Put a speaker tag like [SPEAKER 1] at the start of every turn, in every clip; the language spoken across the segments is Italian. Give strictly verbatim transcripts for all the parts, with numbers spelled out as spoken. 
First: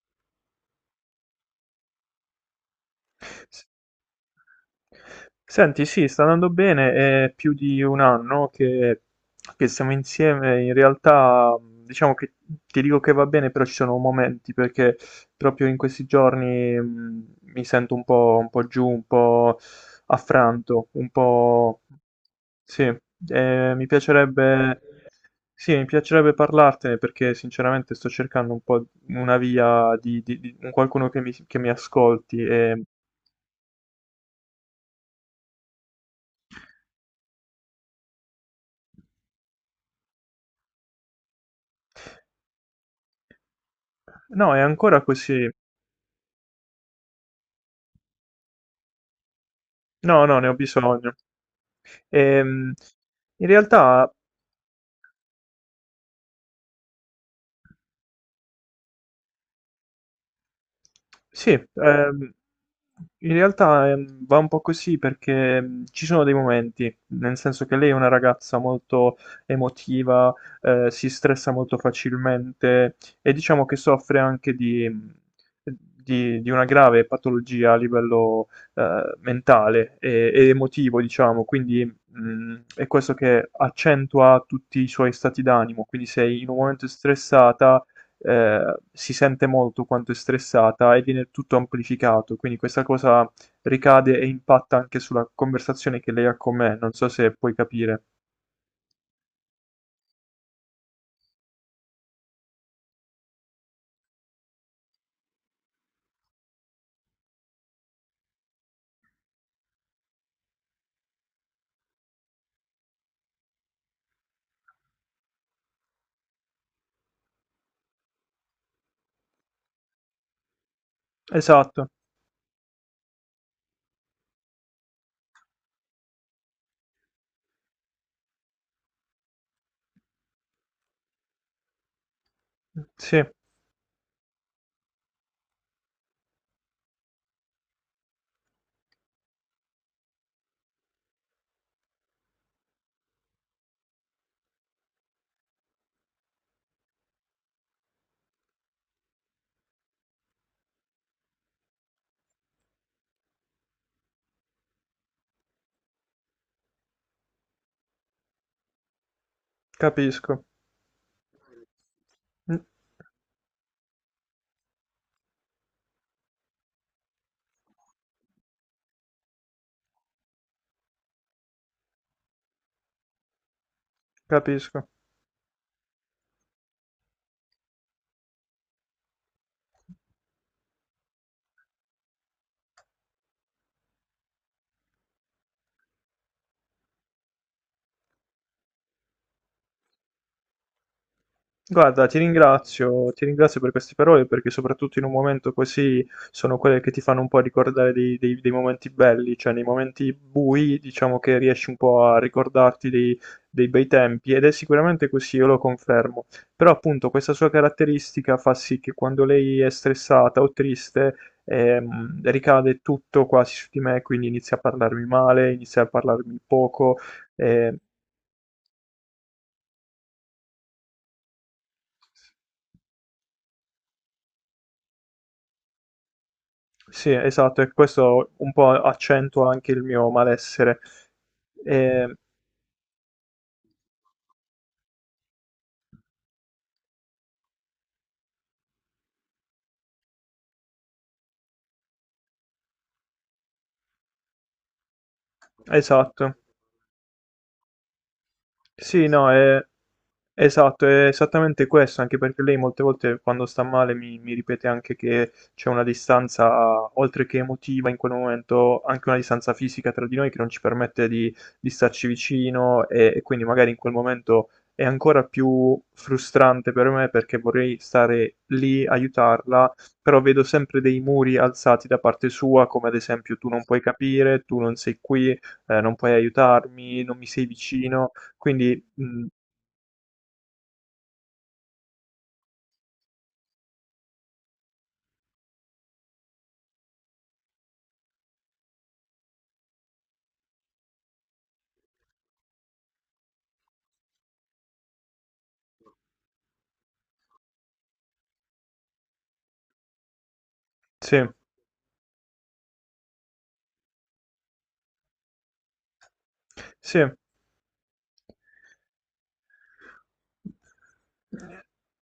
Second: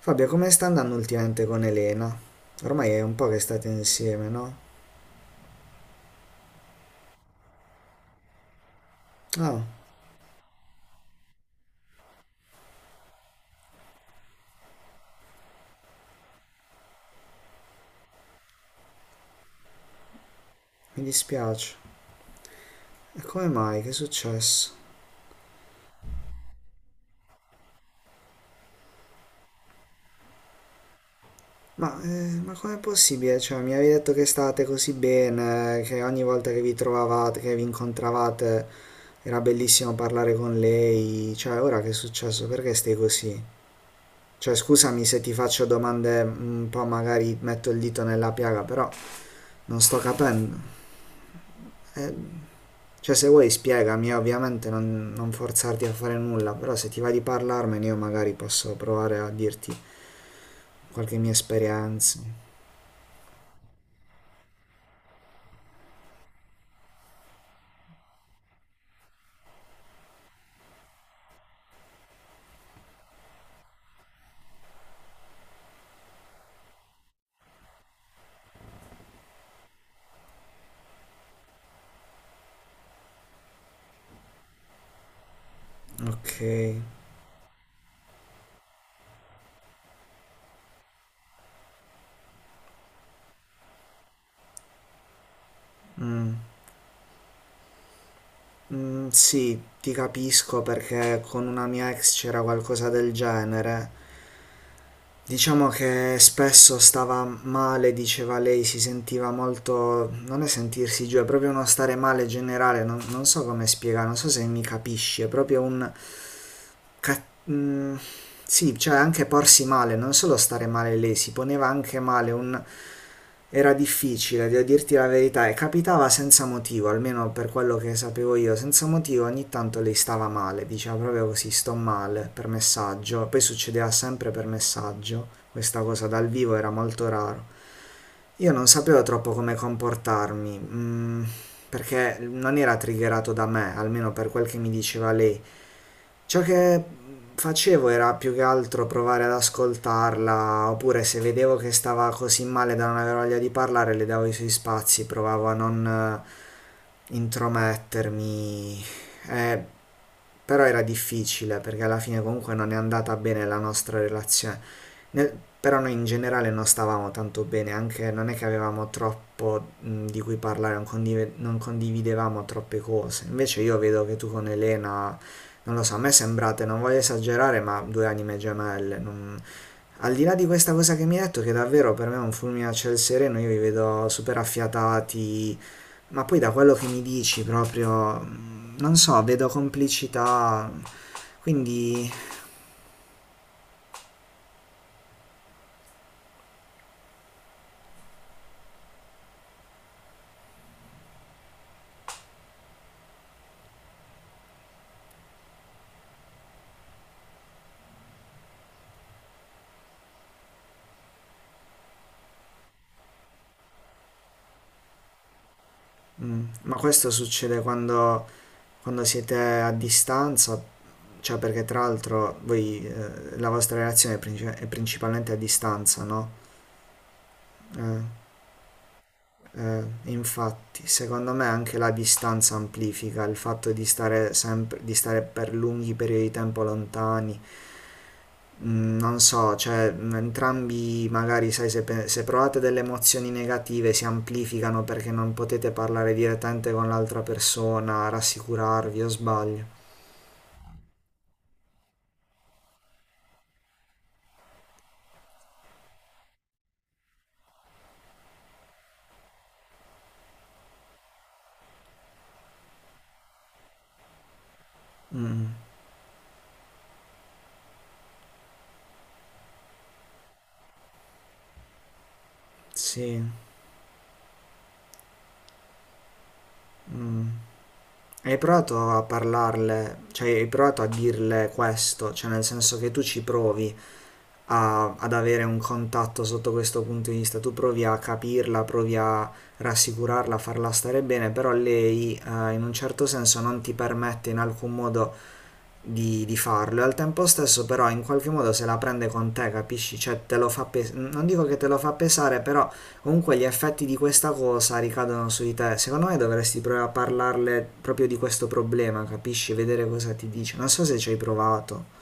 [SPEAKER 1] Fabio, come sta andando ultimamente con Elena? Ormai è un po' che
[SPEAKER 2] S-
[SPEAKER 1] state insieme, no?
[SPEAKER 2] Senti, sì, sta andando bene, è più di un anno che,
[SPEAKER 1] Oh,
[SPEAKER 2] che siamo insieme. In realtà, mh, diciamo che ti dico che va bene, però ci sono momenti perché proprio in questi giorni, mh, mi sento un po', un po' giù, un po' affranto,
[SPEAKER 1] mi
[SPEAKER 2] un
[SPEAKER 1] dispiace.
[SPEAKER 2] po'. Sì,
[SPEAKER 1] E come
[SPEAKER 2] eh,
[SPEAKER 1] mai?
[SPEAKER 2] mi
[SPEAKER 1] Che è successo?
[SPEAKER 2] piacerebbe. Sì, mi piacerebbe parlartene perché sinceramente sto cercando un po' una via di, di- di- un qualcuno che mi, che mi
[SPEAKER 1] Ma, eh,
[SPEAKER 2] ascolti
[SPEAKER 1] ma com'è
[SPEAKER 2] e.
[SPEAKER 1] possibile? Cioè, mi avevi detto che state così bene, che ogni volta che vi trovavate, che vi incontravate, era bellissimo parlare con lei. Cioè, ora che è successo? Perché stai così? Cioè,
[SPEAKER 2] No, è ancora
[SPEAKER 1] scusami se ti
[SPEAKER 2] così.
[SPEAKER 1] faccio domande un po', magari metto il dito nella piaga, però non sto
[SPEAKER 2] No, no, ne ho
[SPEAKER 1] capendo.
[SPEAKER 2] bisogno.
[SPEAKER 1] Eh,
[SPEAKER 2] Ehm,
[SPEAKER 1] Cioè, se
[SPEAKER 2] in
[SPEAKER 1] vuoi spiegami,
[SPEAKER 2] realtà.
[SPEAKER 1] ovviamente non, non forzarti a fare nulla, però se ti va di parlarmene io magari posso provare a dirti qualche mia
[SPEAKER 2] Sì,
[SPEAKER 1] esperienza.
[SPEAKER 2] ehm, in realtà ehm, va un po' così perché, mh, ci sono dei momenti, nel senso che lei è una ragazza molto emotiva. Eh, si stressa molto facilmente e diciamo che soffre anche di, mh, di- di una grave patologia a livello, eh, mentale e, e emotivo, diciamo. Quindi, mh, è questo che accentua tutti i suoi stati d'animo, quindi se
[SPEAKER 1] Ok.
[SPEAKER 2] in un momento è stressata, eh, si sente molto quanto è stressata e viene tutto amplificato, quindi questa cosa ricade e impatta anche sulla conversazione che lei ha con me. Non so se puoi capire.
[SPEAKER 1] Mm, sì, ti capisco perché con una mia ex c'era qualcosa del genere. Diciamo che spesso stava male, diceva lei, si sentiva molto... non è sentirsi giù, è proprio uno stare male generale, non, non so come spiegare, non so se mi capisci, è proprio un... ca- mm, sì, cioè anche porsi male, non solo stare male lei, si poneva
[SPEAKER 2] Esatto,
[SPEAKER 1] anche male, un- era difficile, devo dirti la verità, e capitava senza motivo, almeno per quello che sapevo io, senza motivo ogni tanto lei stava male, diceva proprio così, sto male, per
[SPEAKER 2] sì,
[SPEAKER 1] messaggio, poi succedeva sempre per messaggio, questa cosa dal vivo era molto raro. Io non sapevo troppo come comportarmi, mm, perché non era triggerato da me, almeno per quel che mi diceva lei. Ciò che facevo era più che altro provare ad ascoltarla, oppure se vedevo che stava così male da non avere voglia di parlare, le davo i suoi spazi, provavo a non eh, intromettermi. Eh,
[SPEAKER 2] capisco.
[SPEAKER 1] Però era difficile perché alla fine comunque
[SPEAKER 2] Mm,
[SPEAKER 1] non è andata bene la nostra relazione. Nel- Però noi in generale non stavamo tanto bene, anche non è che avevamo troppo mh, di cui parlare, non, condive- non condividevamo troppe cose. Invece io vedo che tu con
[SPEAKER 2] capisco.
[SPEAKER 1] Elena non lo so, a me sembrate, non voglio esagerare, ma due anime gemelle. non- Al di là di questa cosa che mi hai detto, che davvero per me è un fulmine a ciel sereno, io vi vedo super affiatati, ma poi da quello che mi dici proprio, mm, non so, vedo complicità.
[SPEAKER 2] Guarda,
[SPEAKER 1] Quindi,
[SPEAKER 2] ti ringrazio, ti ringrazio per queste parole perché soprattutto in un momento così sono quelle che ti fanno un po' ricordare dei, dei- dei momenti belli, cioè nei momenti bui diciamo che riesci un po' a ricordarti dei, dei bei tempi, ed è sicuramente così, io lo confermo. Però appunto questa sua caratteristica fa sì che quando lei è stressata o triste, ehm, ricade tutto quasi su di me, quindi inizia a parlarmi male, inizia a parlarmi
[SPEAKER 1] mm, ma
[SPEAKER 2] poco.
[SPEAKER 1] questo succede
[SPEAKER 2] Eh,
[SPEAKER 1] quando, quando siete a distanza, cioè perché tra l'altro voi, eh, la vostra relazione è, princi- è principalmente a distanza, no?
[SPEAKER 2] sì, esatto, e
[SPEAKER 1] Eh,
[SPEAKER 2] questo un po' accentua anche il
[SPEAKER 1] Eh,
[SPEAKER 2] mio malessere.
[SPEAKER 1] Infatti, secondo me anche la
[SPEAKER 2] Eh,
[SPEAKER 1] distanza amplifica il fatto di stare sempre, di stare per lunghi periodi di tempo lontani. Mm, non so, cioè, mm, entrambi magari, sai, se, pe- se provate delle emozioni negative si amplificano perché non potete parlare
[SPEAKER 2] esatto.
[SPEAKER 1] direttamente con l'altra persona, rassicurarvi
[SPEAKER 2] Sì,
[SPEAKER 1] o
[SPEAKER 2] no,
[SPEAKER 1] sbaglio.
[SPEAKER 2] è esatto, è esattamente questo, anche perché lei molte volte quando sta male mi, mi ripete anche che c'è una distanza, oltre che emotiva in quel momento, anche una distanza fisica tra di noi che non ci permette di, di starci vicino, e, e quindi magari in quel momento è ancora
[SPEAKER 1] Mm,
[SPEAKER 2] più frustrante per me perché vorrei stare lì, aiutarla, però vedo sempre dei muri alzati da parte sua, come ad
[SPEAKER 1] sì.
[SPEAKER 2] esempio tu non puoi capire, tu non sei qui, eh, non puoi aiutarmi, non
[SPEAKER 1] Mm.
[SPEAKER 2] mi sei vicino.
[SPEAKER 1] Hai
[SPEAKER 2] Quindi
[SPEAKER 1] provato a
[SPEAKER 2] mhmm,
[SPEAKER 1] parlarle, cioè hai provato a dirle questo, cioè nel senso che tu ci provi a- ad avere un contatto sotto questo punto di vista. Tu provi a capirla, provi a rassicurarla, a farla stare bene, però lei eh, in un certo senso non ti permette in alcun modo di, di farlo. E al tempo stesso però in qualche modo se la prende con te, capisci? Cioè te lo fa pesare,
[SPEAKER 2] sì,
[SPEAKER 1] non dico che te lo fa pesare, però comunque gli effetti di questa cosa ricadono su di te. Secondo me dovresti provare a
[SPEAKER 2] sì.
[SPEAKER 1] parlarle proprio di questo problema, capisci? Vedere cosa ti dice. Non so se ci hai provato.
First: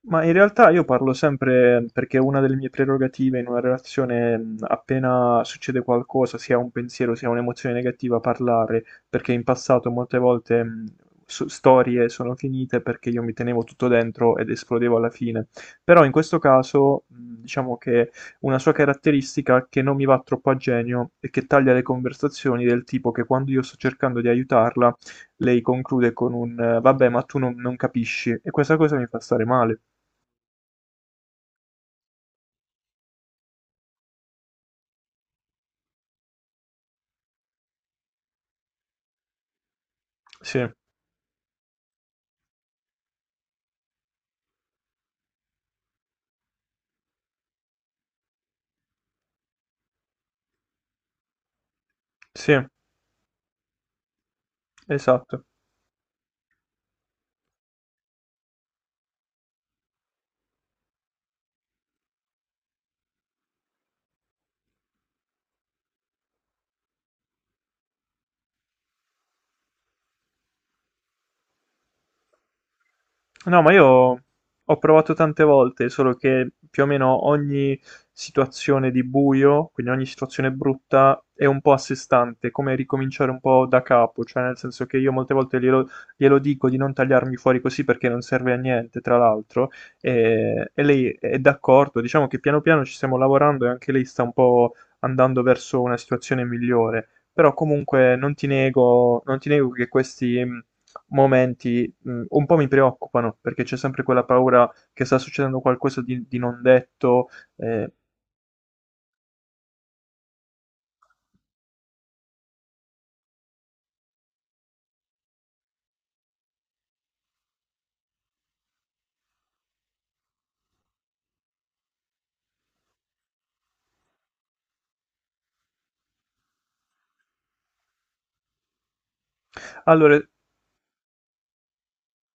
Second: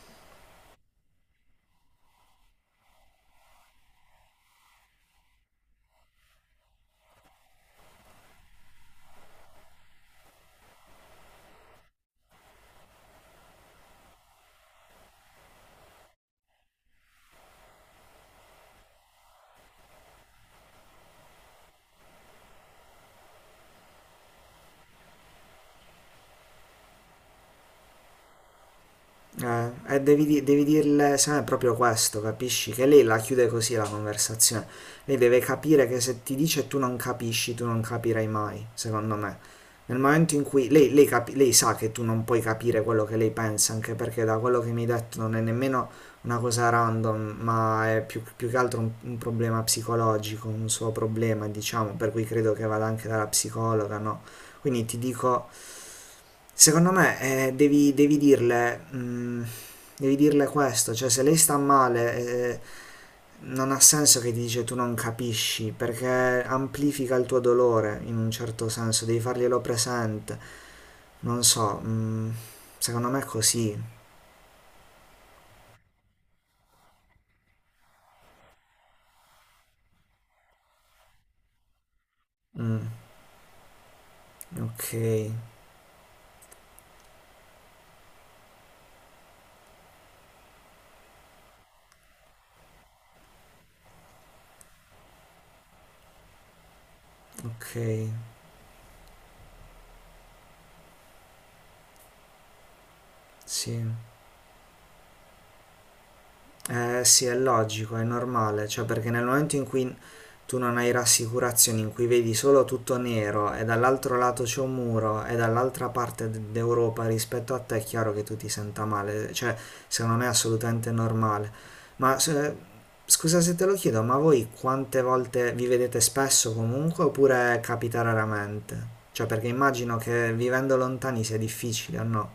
[SPEAKER 2] Ma in realtà io parlo sempre perché una delle mie prerogative in una relazione, mh, appena succede qualcosa, sia un pensiero sia un'emozione negativa, parlare, perché in passato molte volte, mh, so- storie sono finite perché io mi tenevo tutto dentro ed esplodevo alla fine. Però in questo caso, mh, diciamo che una sua caratteristica che non mi va troppo a genio è che taglia le conversazioni, del tipo che quando io sto cercando di aiutarla lei conclude con un, eh, vabbè, ma tu non non capisci, e questa cosa mi fa stare
[SPEAKER 1] Eh,
[SPEAKER 2] male.
[SPEAKER 1] e devi, di- devi dirle, se no è proprio questo, capisci? Che lei la chiude così la conversazione. Lei deve capire che se ti dice e tu non capisci, tu non capirai mai, secondo me. Nel momento in
[SPEAKER 2] Sì,
[SPEAKER 1] cui lei, lei capi- lei sa che tu non puoi capire quello che lei pensa, anche perché da quello che mi hai detto non è nemmeno una cosa random, ma è più, più che altro un, un problema psicologico, un suo problema, diciamo, per cui credo
[SPEAKER 2] sì,
[SPEAKER 1] che vada anche dalla psicologa, no? Quindi ti
[SPEAKER 2] esatto.
[SPEAKER 1] dico, secondo me eh, devi, devi dirle, mm, devi dirle questo, cioè se lei sta male, eh, non ha senso che ti dice tu non capisci, perché amplifica il tuo dolore in un certo senso, devi farglielo presente. Non so, mm, secondo me è
[SPEAKER 2] No, ma
[SPEAKER 1] così.
[SPEAKER 2] io ho provato tante volte, solo che più o meno ogni situazione di buio, quindi ogni situazione brutta, è un po' a sé stante, come
[SPEAKER 1] Mm,
[SPEAKER 2] ricominciare un po' da capo, cioè nel senso
[SPEAKER 1] ok,
[SPEAKER 2] che io molte volte glielo, glielo dico di non tagliarmi fuori così perché non serve a niente, tra l'altro, e, e lei è d'accordo, diciamo che piano piano ci stiamo lavorando e anche lei sta un po' andando verso una situazione migliore, però
[SPEAKER 1] ok,
[SPEAKER 2] comunque non ti nego, non ti nego che questi momenti, mhmm, un po' mi preoccupano, perché c'è
[SPEAKER 1] sì.
[SPEAKER 2] sempre quella paura che sta succedendo qualcosa di di non
[SPEAKER 1] Eh sì,
[SPEAKER 2] detto,
[SPEAKER 1] è
[SPEAKER 2] ehm.
[SPEAKER 1] logico, è normale, cioè perché nel momento in cui tu non hai rassicurazioni, in cui vedi solo tutto nero e dall'altro lato c'è un muro e dall'altra parte d- d'Europa rispetto a te, è chiaro che tu ti senta male, cioè secondo me è assolutamente normale. Ma se- Scusa se te lo chiedo, ma voi quante volte vi vedete spesso comunque oppure capita raramente? Cioè perché immagino
[SPEAKER 2] Allora,
[SPEAKER 1] che vivendo lontani sia difficile, o no?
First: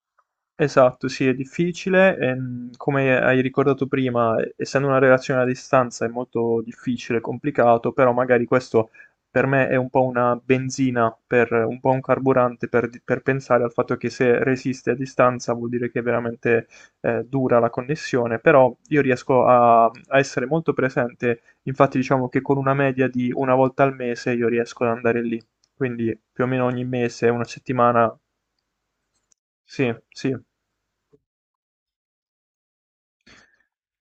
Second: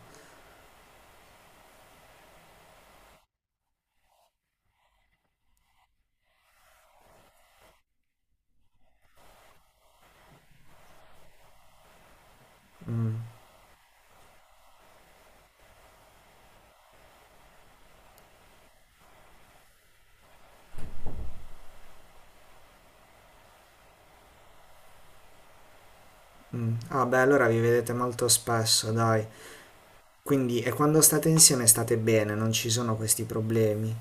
[SPEAKER 2] esatto, sì, è difficile. Ehm, come hai ricordato prima, essendo una relazione a distanza è molto difficile, complicato, però magari questo per me è un po' una benzina, per, un po' un carburante per, per pensare al fatto che se resiste a distanza vuol dire che è veramente, eh, dura la connessione, però io riesco a, a essere molto presente. Infatti diciamo che con una media di una volta al mese io riesco ad andare lì, quindi più o meno
[SPEAKER 1] Mm.
[SPEAKER 2] ogni
[SPEAKER 1] Ah beh,
[SPEAKER 2] mese, una
[SPEAKER 1] allora vi vedete
[SPEAKER 2] settimana.
[SPEAKER 1] molto spesso, dai.
[SPEAKER 2] Sì, sì.
[SPEAKER 1] Quindi, e quando state insieme state bene, non ci sono questi problemi.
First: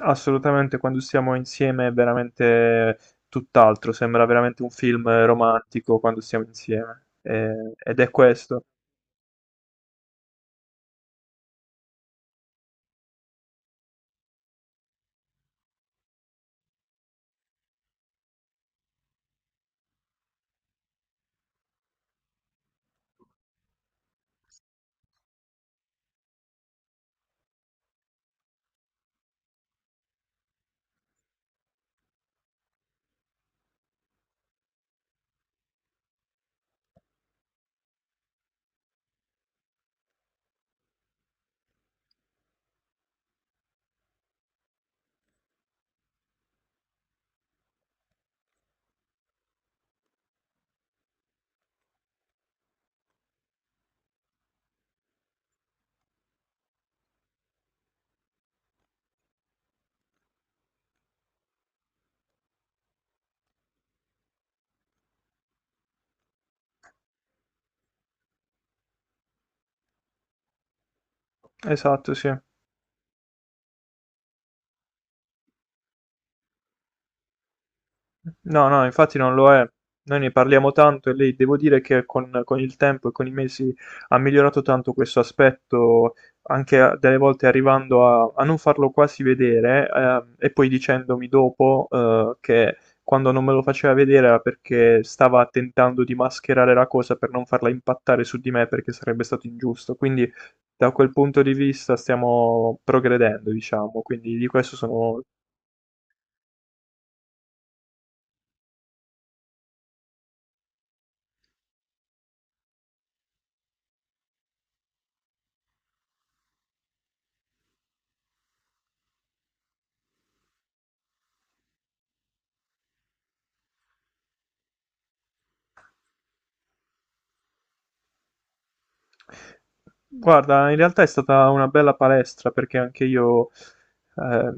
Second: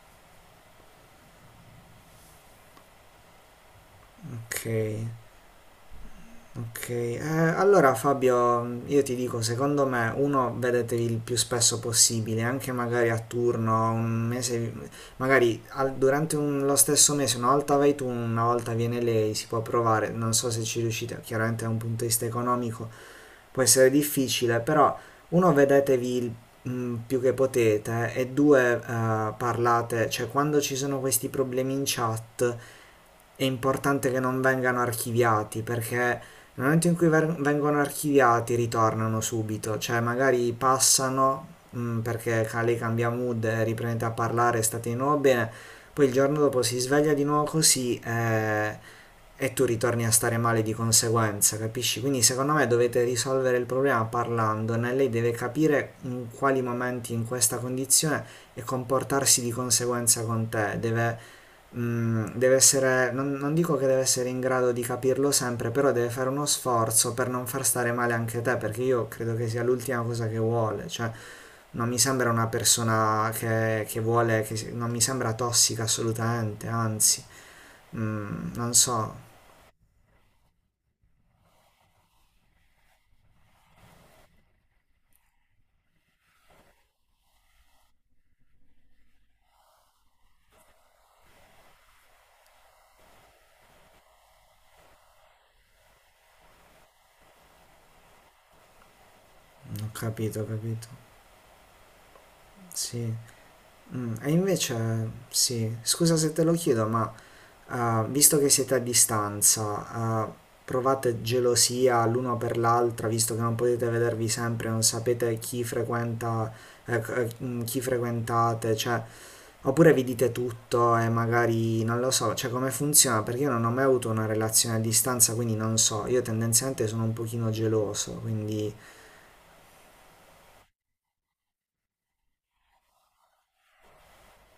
[SPEAKER 2] Assolutamente, quando stiamo insieme è veramente tutt'altro, sembra veramente
[SPEAKER 1] Ok,
[SPEAKER 2] un film romantico quando stiamo
[SPEAKER 1] ok.
[SPEAKER 2] insieme.
[SPEAKER 1] Eh,
[SPEAKER 2] Eh,
[SPEAKER 1] allora
[SPEAKER 2] ed è questo.
[SPEAKER 1] Fabio, io ti dico, secondo me uno, vedetevi il più spesso possibile, anche magari a turno, un mese, magari al- durante un- lo stesso mese, una volta vai tu, una volta viene lei, si può provare, non so se ci riuscite, chiaramente è un punto di vista economico, può essere difficile, però uno, vedetevi il mm, più che potete e due, eh, parlate, cioè quando ci sono questi problemi in chat è importante che non vengano archiviati perché nel momento in cui ver- vengono archiviati ritornano subito, cioè magari passano mm, perché Kale cambia mood, e riprende a parlare, state di nuovo bene, poi il giorno dopo si sveglia di nuovo così e e tu ritorni a stare male di conseguenza, capisci? Quindi secondo me dovete risolvere il problema parlandone, lei deve capire in quali momenti in questa condizione e comportarsi di conseguenza con te, deve, mm, deve essere, non, non dico che deve essere in grado di capirlo sempre, però deve fare uno sforzo per non far stare male anche te, perché io credo che sia l'ultima cosa che vuole, cioè non mi
[SPEAKER 2] Esatto, sì.
[SPEAKER 1] sembra una persona che, che vuole, che, non mi sembra tossica assolutamente, anzi, mm,
[SPEAKER 2] No,
[SPEAKER 1] non
[SPEAKER 2] no, infatti
[SPEAKER 1] so.
[SPEAKER 2] non lo è. Noi ne parliamo tanto e lei devo dire che con, con, il tempo e con i mesi ha migliorato tanto questo aspetto, anche a- delle volte arrivando a, a non farlo quasi vedere, eh, e poi dicendomi dopo, eh, che quando non me lo faceva vedere era perché stava tentando di mascherare la cosa per non farla impattare su di me, perché sarebbe stato
[SPEAKER 1] Ho
[SPEAKER 2] ingiusto. Quindi
[SPEAKER 1] capito, ho capito.
[SPEAKER 2] da quel punto di vista stiamo
[SPEAKER 1] Sì.
[SPEAKER 2] progredendo, diciamo,
[SPEAKER 1] Mm, e
[SPEAKER 2] quindi di questo
[SPEAKER 1] invece,
[SPEAKER 2] sono.
[SPEAKER 1] sì, scusa se te lo chiedo, ma eh, visto che siete a distanza, eh, provate gelosia l'uno per l'altra, visto che non potete vedervi sempre, non sapete chi frequenta, eh, c- eh, mm, chi frequentate, cioè, oppure vi dite tutto e magari non lo so, cioè come funziona, perché io non ho mai avuto una relazione a distanza, quindi non so, io tendenzialmente sono un pochino geloso, quindi
[SPEAKER 2] Guarda, in realtà è stata una bella palestra, perché anche io, eh,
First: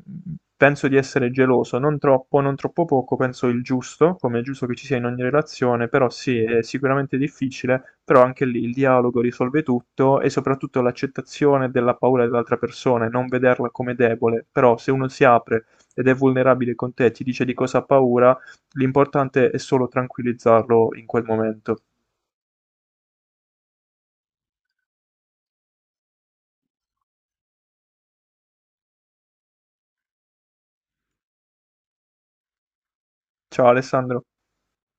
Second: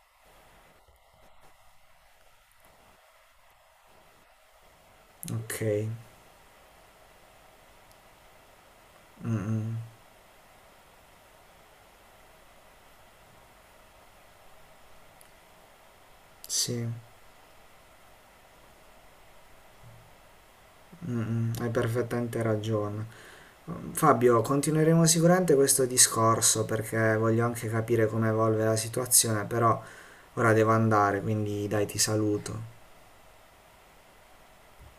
[SPEAKER 2] penso di essere geloso, non troppo, non troppo poco, penso il giusto, come è giusto che ci sia in ogni
[SPEAKER 1] ok.
[SPEAKER 2] relazione, però sì, è sicuramente difficile, però anche lì il dialogo
[SPEAKER 1] Mm,
[SPEAKER 2] risolve
[SPEAKER 1] mm.
[SPEAKER 2] tutto, e soprattutto l'accettazione della paura dell'altra persona e non vederla come debole, però se uno si apre ed è vulnerabile
[SPEAKER 1] Sì.
[SPEAKER 2] con te, ti dice di cosa ha paura, l'importante è solo tranquillizzarlo in quel
[SPEAKER 1] Mm, hai
[SPEAKER 2] momento.
[SPEAKER 1] perfettamente ragione. Fabio, continueremo sicuramente questo discorso perché voglio anche capire come evolve la situazione, però ora devo andare, quindi dai, ti saluto.
[SPEAKER 2] Ciao Alessandro.